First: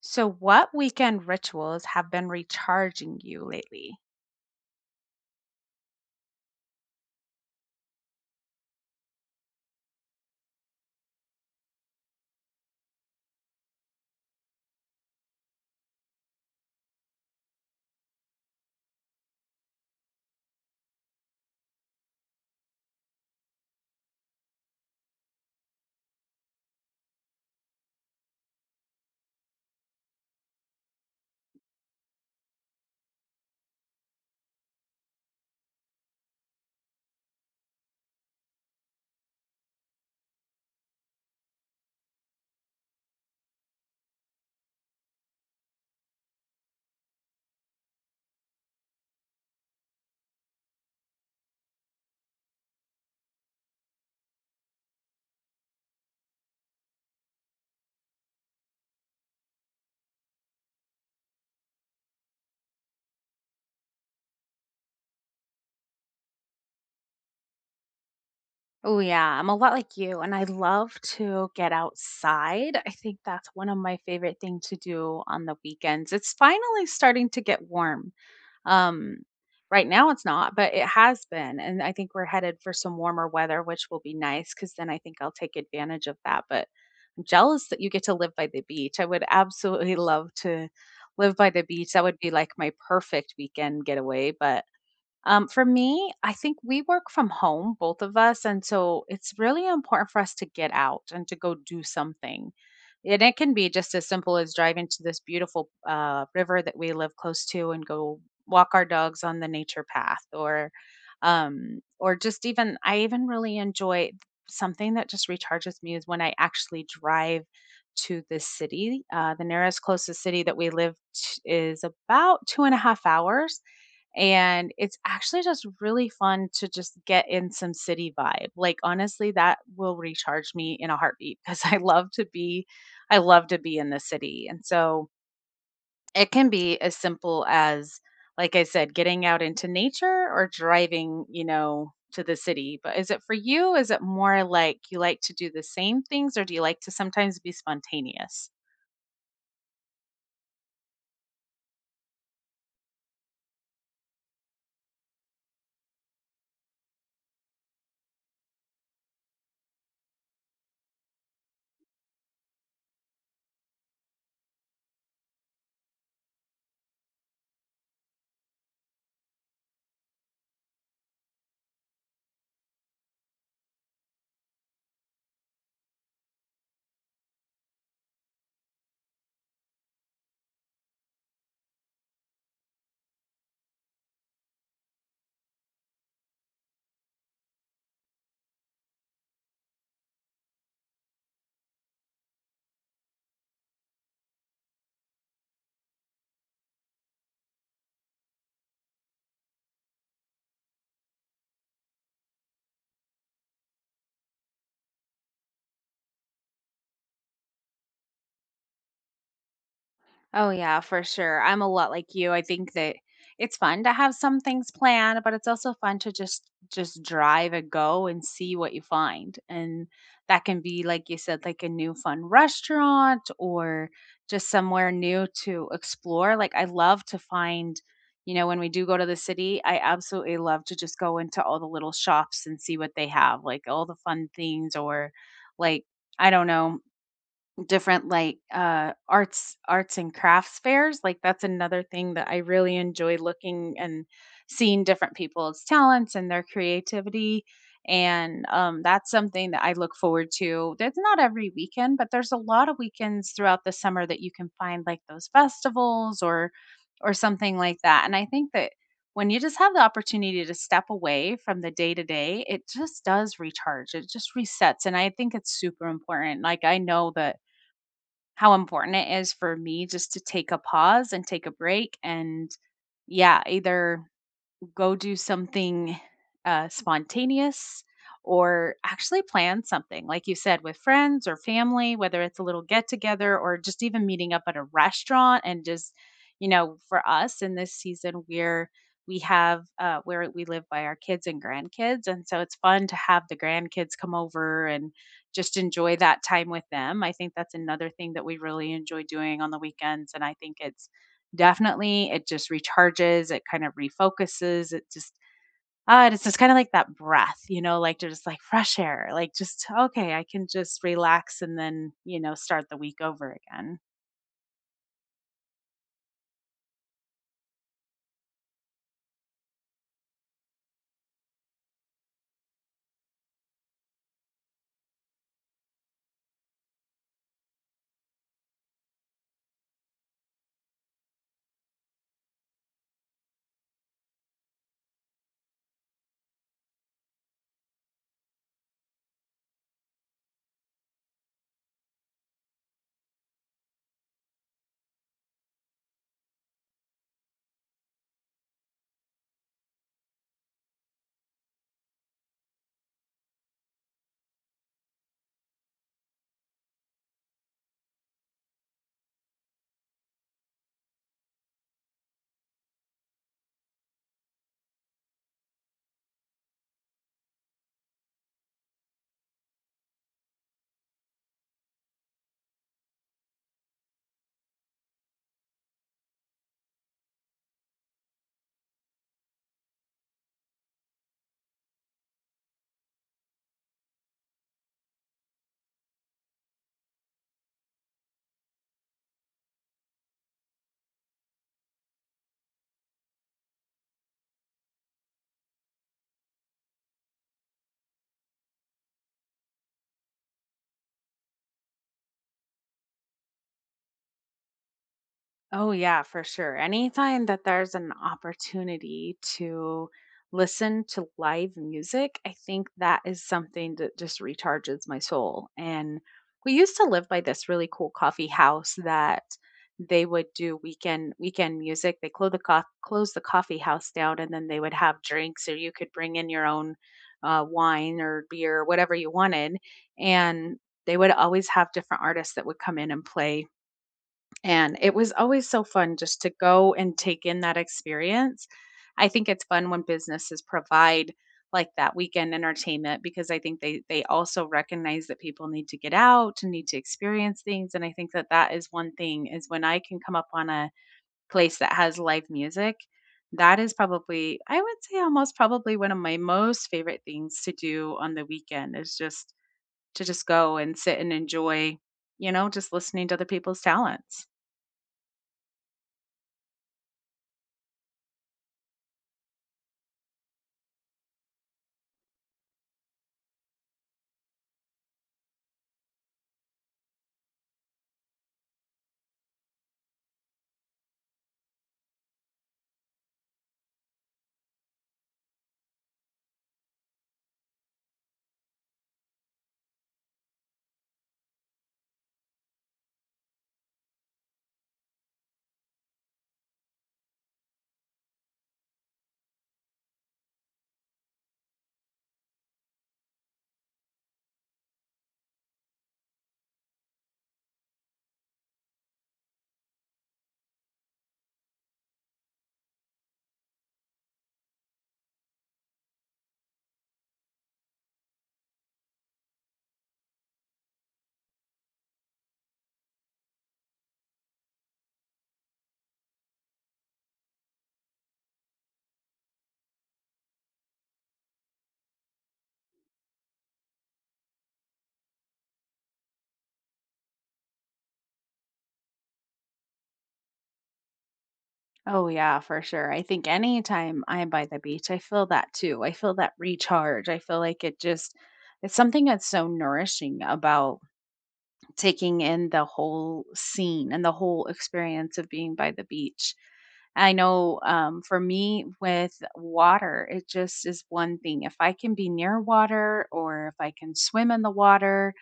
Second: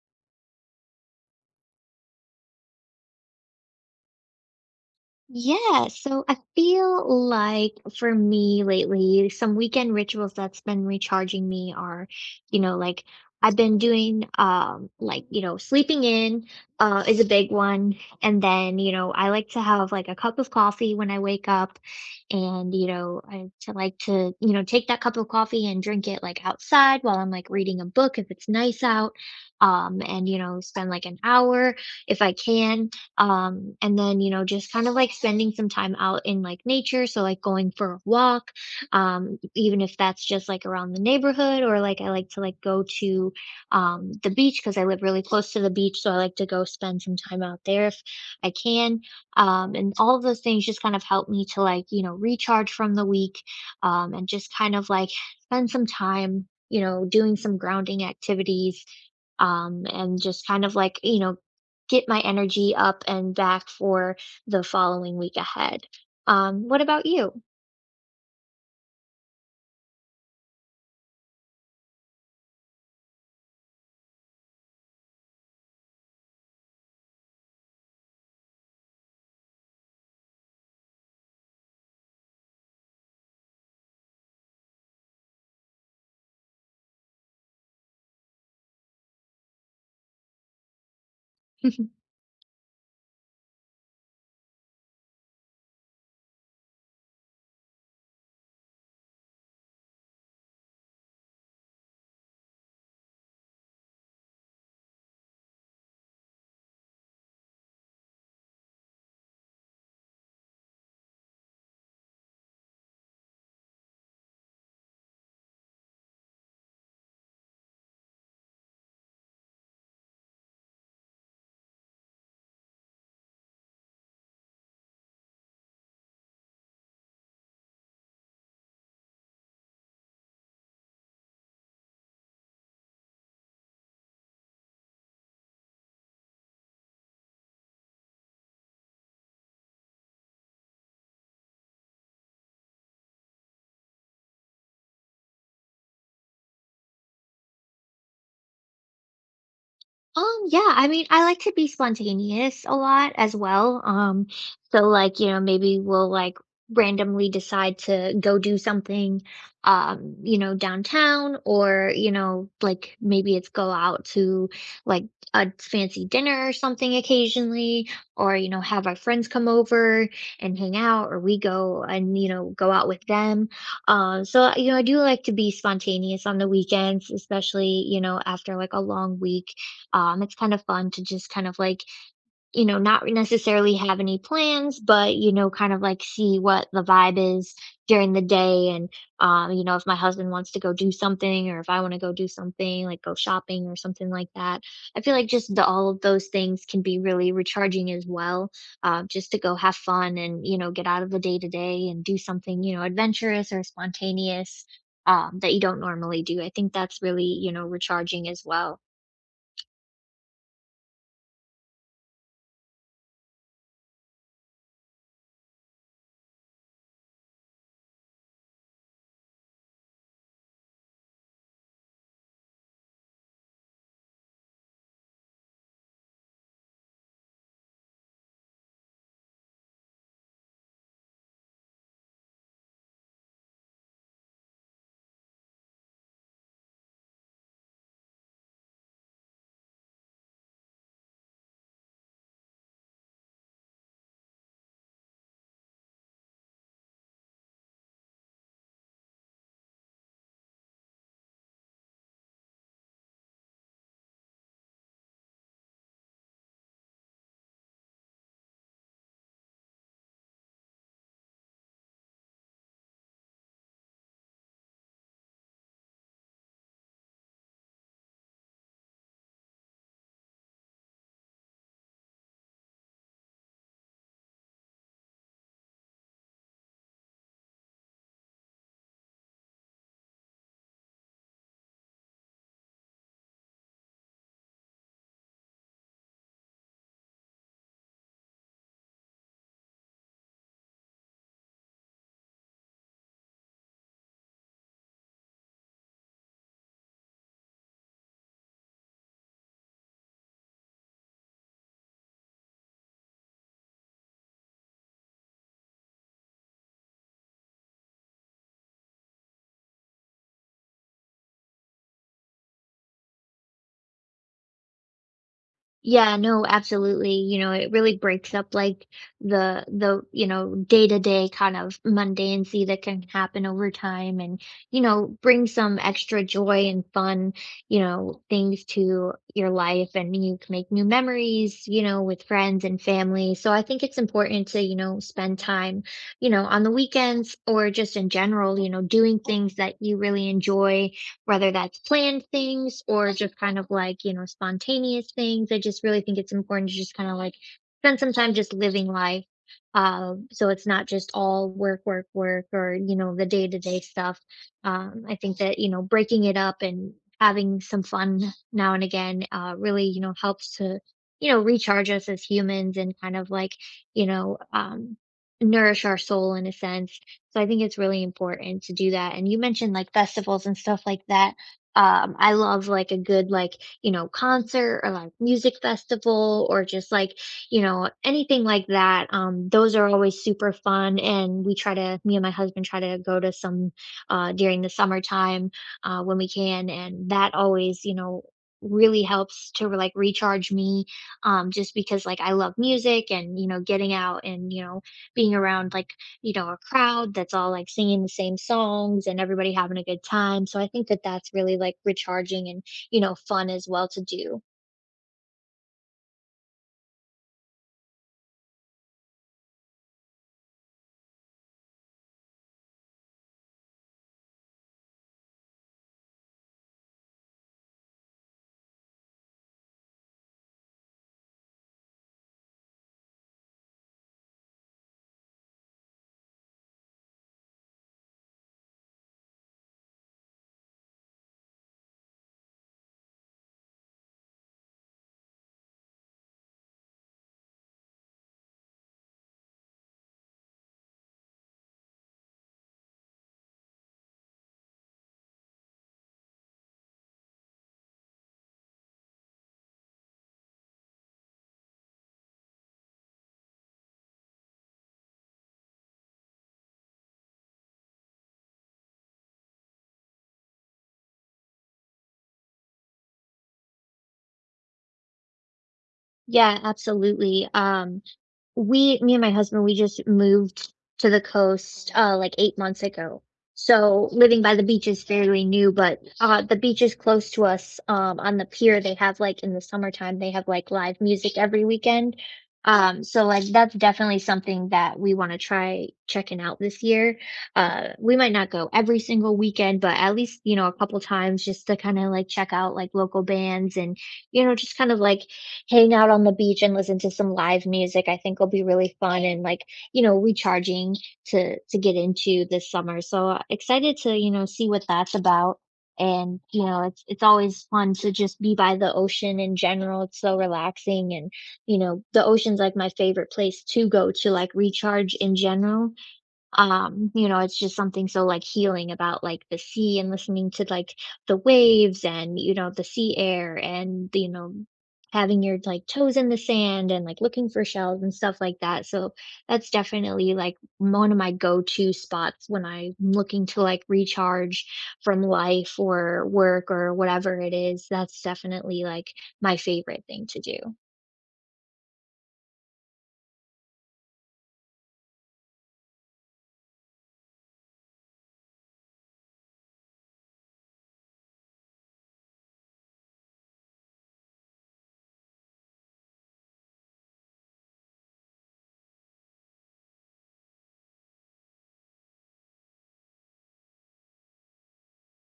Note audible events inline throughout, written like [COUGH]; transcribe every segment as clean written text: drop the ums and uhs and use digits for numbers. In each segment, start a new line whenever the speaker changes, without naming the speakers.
So, what weekend rituals have been recharging you lately?
Yeah, so I feel like for me lately, some weekend rituals that's been recharging me are, you know, like I've been doing like, you know, sleeping in is a big one. And then, you know, I like to have like a cup of coffee when I wake up and, you know, I to like to, you know, take that cup of coffee and drink it like outside while I'm like reading a book if it's nice out. And you know, spend like an hour if I can and then you know just kind of like spending some time out in like nature, so like going for a walk, even if that's just like around the neighborhood, or like I like to like go to the beach because I live really close to the beach, so I like to go spend some time out there if I can. And all of those things just kind of help me to like you know recharge from the week, and just kind of like spend some time you know doing some grounding activities, and just kind of like you know get my energy up and back for the following week ahead. What about you?
Oh, yeah. I'm a lot like you, and I love to get outside. I think that's one of my favorite things to do on the weekends. It's finally starting to get warm. Um, right now it's not, but it has been. And I think we're headed for some warmer weather, which will be nice because then I think I'll take advantage of that. But I'm jealous that you get to live by the beach. I would absolutely love to live by the beach.
[LAUGHS]
That would be like my perfect weekend getaway, but for me, I think we work from home, both of us. And so it's really important for us to get out and to go do something. And it can be just as simple as driving to this beautiful river that we live close to and go walk our dogs on the nature path or just even I even really enjoy something that just recharges me is when I actually drive to the city. The nearest closest city that we live is about two and a half hours and it's actually just really fun to just get in some city vibe. Like honestly, that will recharge me in a heartbeat [LAUGHS] because I love to be I love to be in the city. And so it can be as simple as like I said, getting out into nature or driving, you know, to the city. But is it for you? Is it more like you like to do the same things or do you like to sometimes be spontaneous?
Yeah, I mean, I like to be spontaneous a lot as well. So like, you know, maybe we'll like randomly decide to go do something, you know, downtown, or, you know, like maybe it's go out to like a fancy dinner or something occasionally, or, you know, have our friends come over and hang out, or we go and, you know, go out with them. So, you know, I do like to be spontaneous on the weekends, especially, you know, after like a long week, it's kind of fun to just kind of like, you know, not necessarily have any plans, but, you know, kind of like see what the vibe is during the day. You know, if my husband wants to go do something or if I want to go do something, like go shopping or something like that. I feel like just the, all of those things can be really recharging as well, just to go have fun and, you know, get out of the day to day and do something, you know, adventurous or spontaneous that you don't normally do. I think that's really, you know, recharging as well.
Oh, yeah, for sure. I'm a lot like you. I think that it's fun to have some things planned, but it's also fun to just drive and go and see what you find. And that can be, like you said, like a new fun restaurant or just somewhere new to explore. Like I love to find, you know, when we do go to the city, I absolutely love to just go into all the little shops and see what they have, like all the fun things or like I don't know different like arts and crafts fairs, like that's another thing that I really enjoy, looking and seeing different people's talents and their creativity. And that's something that I look forward to. That's not every weekend, but there's a lot of weekends throughout the summer that you can find like those festivals or something like that. And I think that when you just have the opportunity to step away from the day to day, it just does recharge, it just resets. And I think it's super important. Like, I know that how important it is for me just to take a pause and take a break. And yeah, either go do something spontaneous or actually plan something, like you said, with friends or family, whether it's a little get together or just even meeting up at a restaurant. And just, you know, for us in this season, we're we have where we live by our kids and grandkids. And so it's fun to have the grandkids come over and just enjoy that time with them. I think that's another thing that we really enjoy doing on the weekends. And I think it's definitely, it just recharges, it kind of refocuses, it just it's just kind of like that breath, you know, like there's just like fresh air, like just okay, I can just relax and then, you know, start the week over again.
Yeah, no, absolutely. You know, it really breaks up like the, you know, day-to-day kind of mundanity that can happen over time, and, you know, bring some extra joy and fun, you know, things to your life, and you can make new memories, you know, with friends and family. So I think it's important to, you know, spend time, you know, on the weekends or just in general, you know, doing things that you really enjoy, whether that's planned things or just kind of like, you know, spontaneous things. I just really think it's important to just kind of like spend some time just living life. So it's not just all work, work, work, or, you know, the day to day stuff. I think that, you know, breaking it up and having some fun now and again really, you know, helps to, you know, recharge us as humans and kind of like, you know, nourish our soul in a sense, so I think it's really important to do that. And you mentioned like festivals and stuff like that. I love like a good like, you know, concert or like music festival or just like, you know, anything like that. Those are always super fun. And we try to, me and my husband try to go to some during the summertime when we can. And that always, you know, really helps to like recharge me, just because like I love music, and you know getting out and you know being around like you know, a crowd that's all like singing the same songs and everybody having a good time. So I think that that's really like recharging and, you know, fun as well to do.
Oh, yeah, for sure. Anytime that there's an opportunity to listen to live music, I think that is something that just recharges my soul. And we used to live by this really cool coffee house that they would do weekend music. They close the close the coffee house down, and then they would have drinks, or you could bring in your own wine or beer, whatever you wanted. And they would always have different artists that would come in and play, and it was always so fun just to go and take in that experience. I think it's fun when businesses provide like that weekend entertainment, because I think they also recognize that people need to get out and need to experience things. And I think that that is one thing, is when I can come up on a place that has live music, that is probably I would say almost probably one of my most favorite things to do on the weekend, is just to just go and sit and enjoy, you know, just listening to other people's talents.
Yeah, absolutely. We, me and my husband, we just moved to the coast like 8 months ago. So living by the beach is fairly new, but the beach is close to us. On the pier, they have like in the summertime, they have like live music every weekend. So like that's definitely something that we want to try checking out this year. We might not go every single weekend, but at least, you know, a couple times just to kind of like check out like local bands, and you know, just kind of like hang out on the beach and listen to some live music. I think will be really fun and like, you know, recharging to get into this summer. So excited to, you know, see what that's about. And you know, it's always fun to just be by the ocean in general. It's so relaxing, and you know, the ocean's like my favorite place to go to like recharge in general. You know, it's just something so like healing about like the sea and listening to like the waves, and you know the sea air, and you know having your like toes in the sand and like looking for shells and stuff like that. So that's definitely like one of my go-to spots when I'm looking to like recharge from life or work or whatever it is. That's definitely like my favorite thing to do.
Oh, yeah, for sure. I think anytime I'm by the beach, I feel that too. I feel that recharge. I feel like it just, it's something that's so nourishing about taking in the whole scene and the whole experience of being by the beach. I know for me with water, it just is one thing. If I can be near water or if I can swim in the water,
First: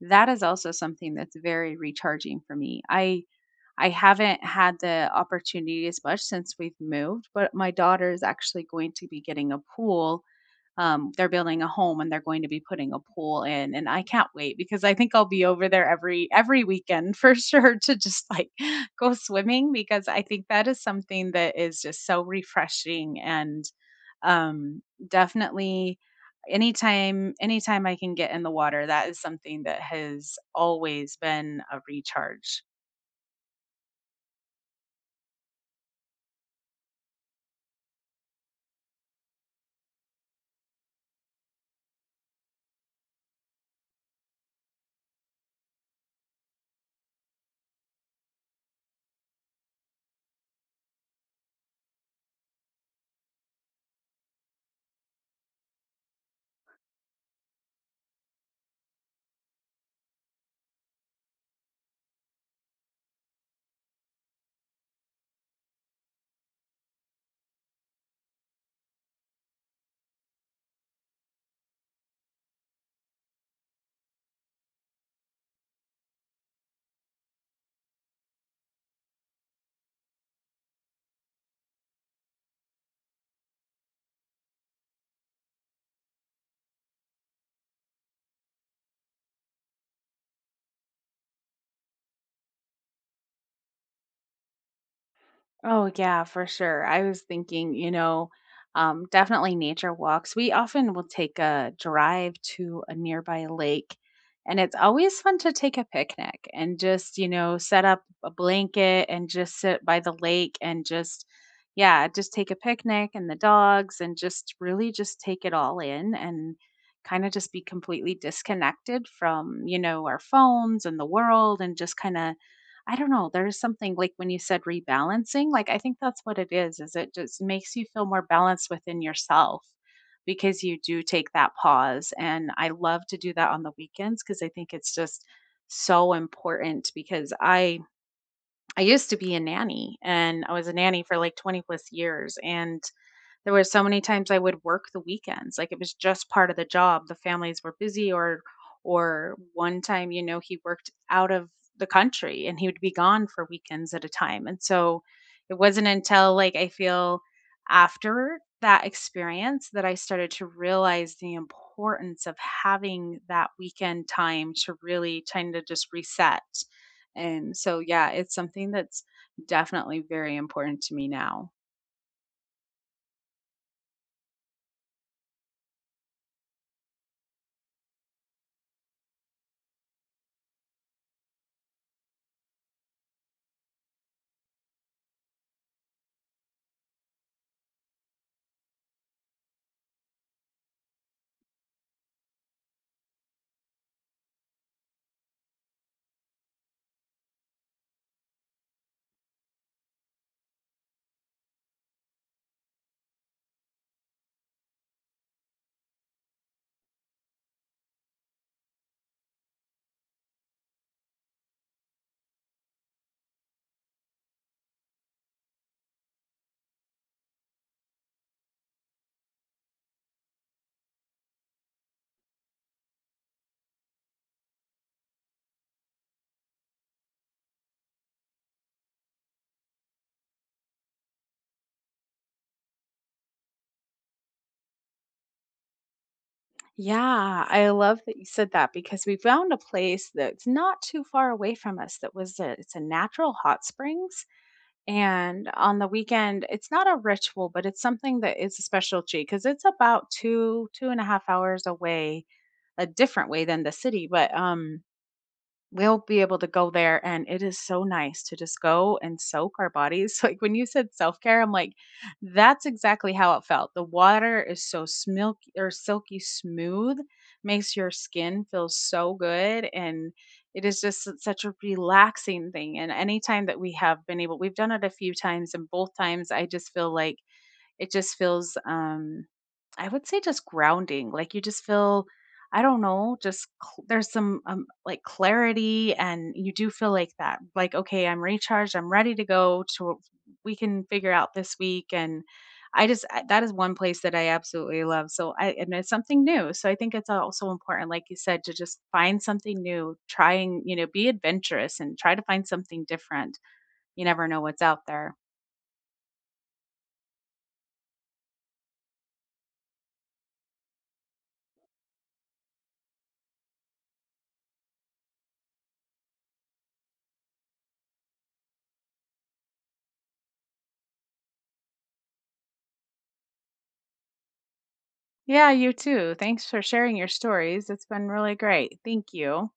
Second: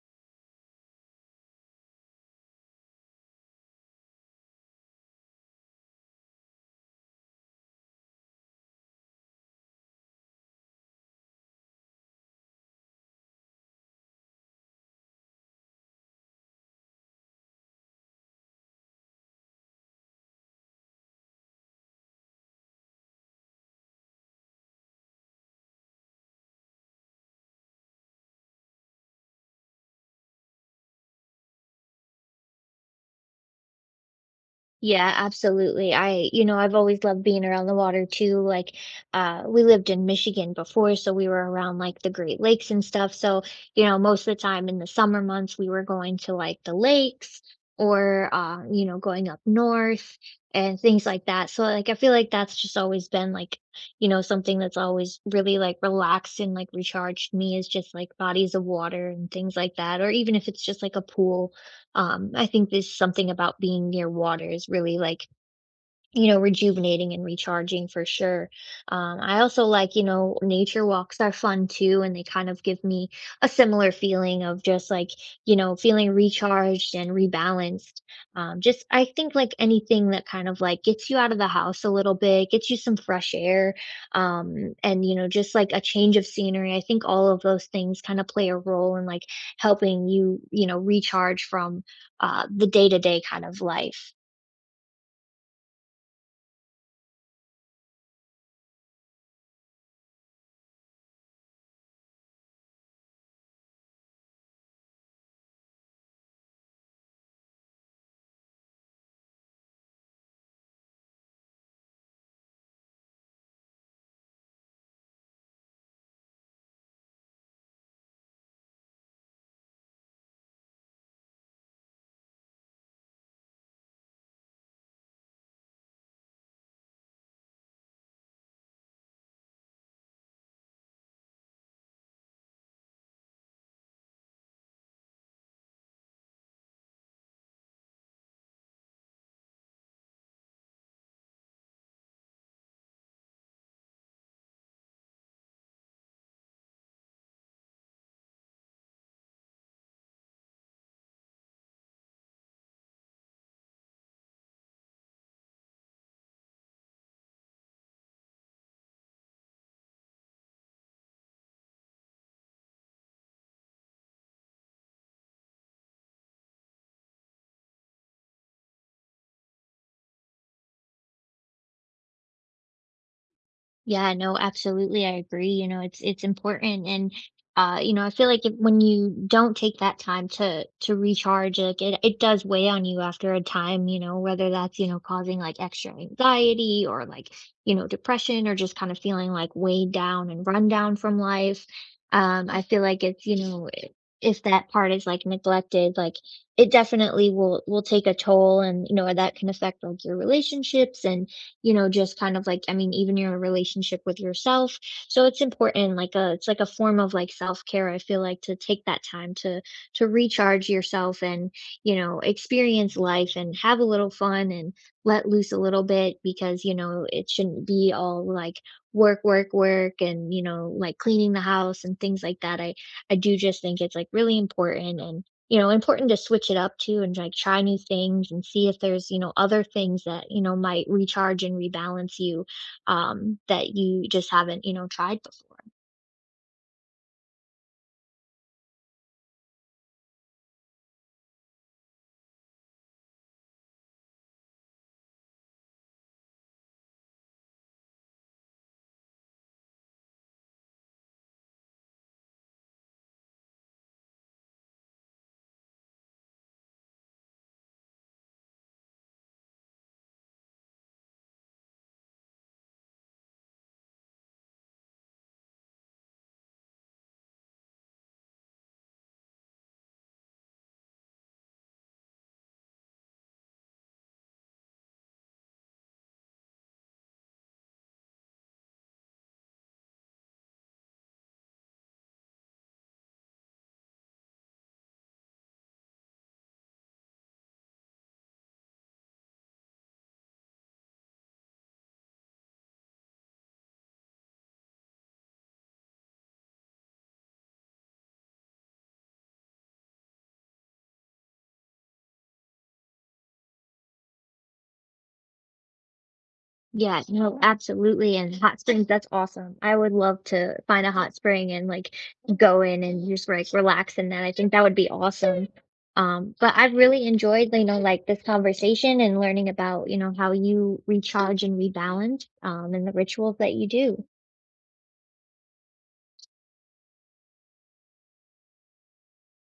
that is also something that's very recharging for me. I haven't had the opportunity as much since we've moved, but my daughter is actually going to be getting a pool. They're building a home and they're going to be putting a pool in, and I can't wait because I think I'll be over there every weekend for [LAUGHS] sure to just like [LAUGHS] go swimming because I think that is something that is just so refreshing. And um, definitely anytime I can get in the water, that is something that has always been a recharge.
Yeah, absolutely. I, you know, I've always loved being around the water too. Like, we lived in Michigan before, so we were around like the Great Lakes and stuff. So, you know, most of the time in the summer months, we were going to like the lakes, or, you know, going up north and things like that. So, like, I feel like that's just always been like, you know, something that's always really like relaxed and like recharged me is just like bodies of water and things like that. Or even if it's just like a pool, I think there's something about being near water is really like, you know, rejuvenating and recharging for sure. I also like, you know, nature walks are fun too, and they kind of give me a similar feeling of just like, you know, feeling recharged and rebalanced. Just, I think like anything that kind of like gets you out of the house a little bit, gets you some fresh air, and, you know, just like a change of scenery. I think all of those things kind of play a role in like helping you, you know, recharge from the day to day kind of life.
Oh, yeah, for sure. I was thinking, you know, definitely nature walks. We often will take a drive to a nearby lake, and it's always fun to take a picnic and just, you know, set up a blanket and just sit by the lake and just, yeah, just take a picnic and the dogs and just really just take it all in and kind of just be completely disconnected from, you know, our phones and the world and just kind of I don't know, there's something like when you said rebalancing, like I think that's what it is it just makes you feel more balanced within yourself because you do take that pause. And I love to do that on the weekends because I think it's just so important, because I used to be a nanny, and I was a nanny for like 20 plus years. And there were so many times I would work the weekends, like, it was just part of the job. The families were busy, or one time, you know, he worked out of the country and he would be gone for weekends at a time. And so it wasn't until, like, I feel after that experience that I started to realize the importance of having that weekend time to really kind of just reset. And so, yeah, it's something that's definitely very important to me now.
Yeah, no, absolutely. I agree. You know, it's important, and you know, I feel like if, when you don't take that time to recharge, like it does weigh on you after a time, you know, whether that's, you know, causing like extra anxiety or like, you know, depression, or just kind of feeling like weighed down and run down from life. I feel like it's, you know, if that part is like neglected, like it definitely will take a toll, and, you know, that can affect like your relationships and you know, just kind of like, I mean, even your relationship with yourself. So it's important, like a, it's like a form of like self-care. I feel like to take that time to, recharge yourself, and, you know, experience life and have a little fun and let loose a little bit because, you know, it shouldn't be all like work, work, work and, you know, like cleaning the house and things like that. I do just think it's like really important, and you know, important to switch it up too and like try new things and see if there's, you know, other things that, you know, might recharge and rebalance you, that you just haven't, you know, tried before.
Yeah, I love that you said that because we found a place that's not too far away from us that was a, it's a natural hot springs. And on the weekend, it's not a ritual, but it's something that is a specialty, because it's about two two and a half hours away, a different way than the city. But we'll be able to go there, and it is so nice to just go and soak our bodies. [LAUGHS] Like when you said self-care, I'm like, that's exactly how it felt. The water is so smilky or silky smooth, makes your skin feel so good. And it is just such a relaxing thing. And anytime that we have been able, we've done it a few times, and both times I just feel like it just feels, I would say just grounding. Like you just feel, I don't know, just there's some like clarity, and you do feel like that, like, okay, I'm recharged, I'm ready to go to, we can figure out this week. And I just, that is one place that I absolutely love. So I, and it's something new. So I think it's also important, like you said, to just find something new, trying, you know, be adventurous and try to find something different. You never know what's out there.
Yeah, no, absolutely. And hot springs, that's awesome. I would love to find a hot spring and like go in and just like relax in that. I think that would be awesome. But I've really enjoyed, you know, like this conversation and learning about, you know, how you recharge and rebalance, and the rituals that you do.
Yeah, you too. Thanks for sharing your stories. It's been really great. Thank you.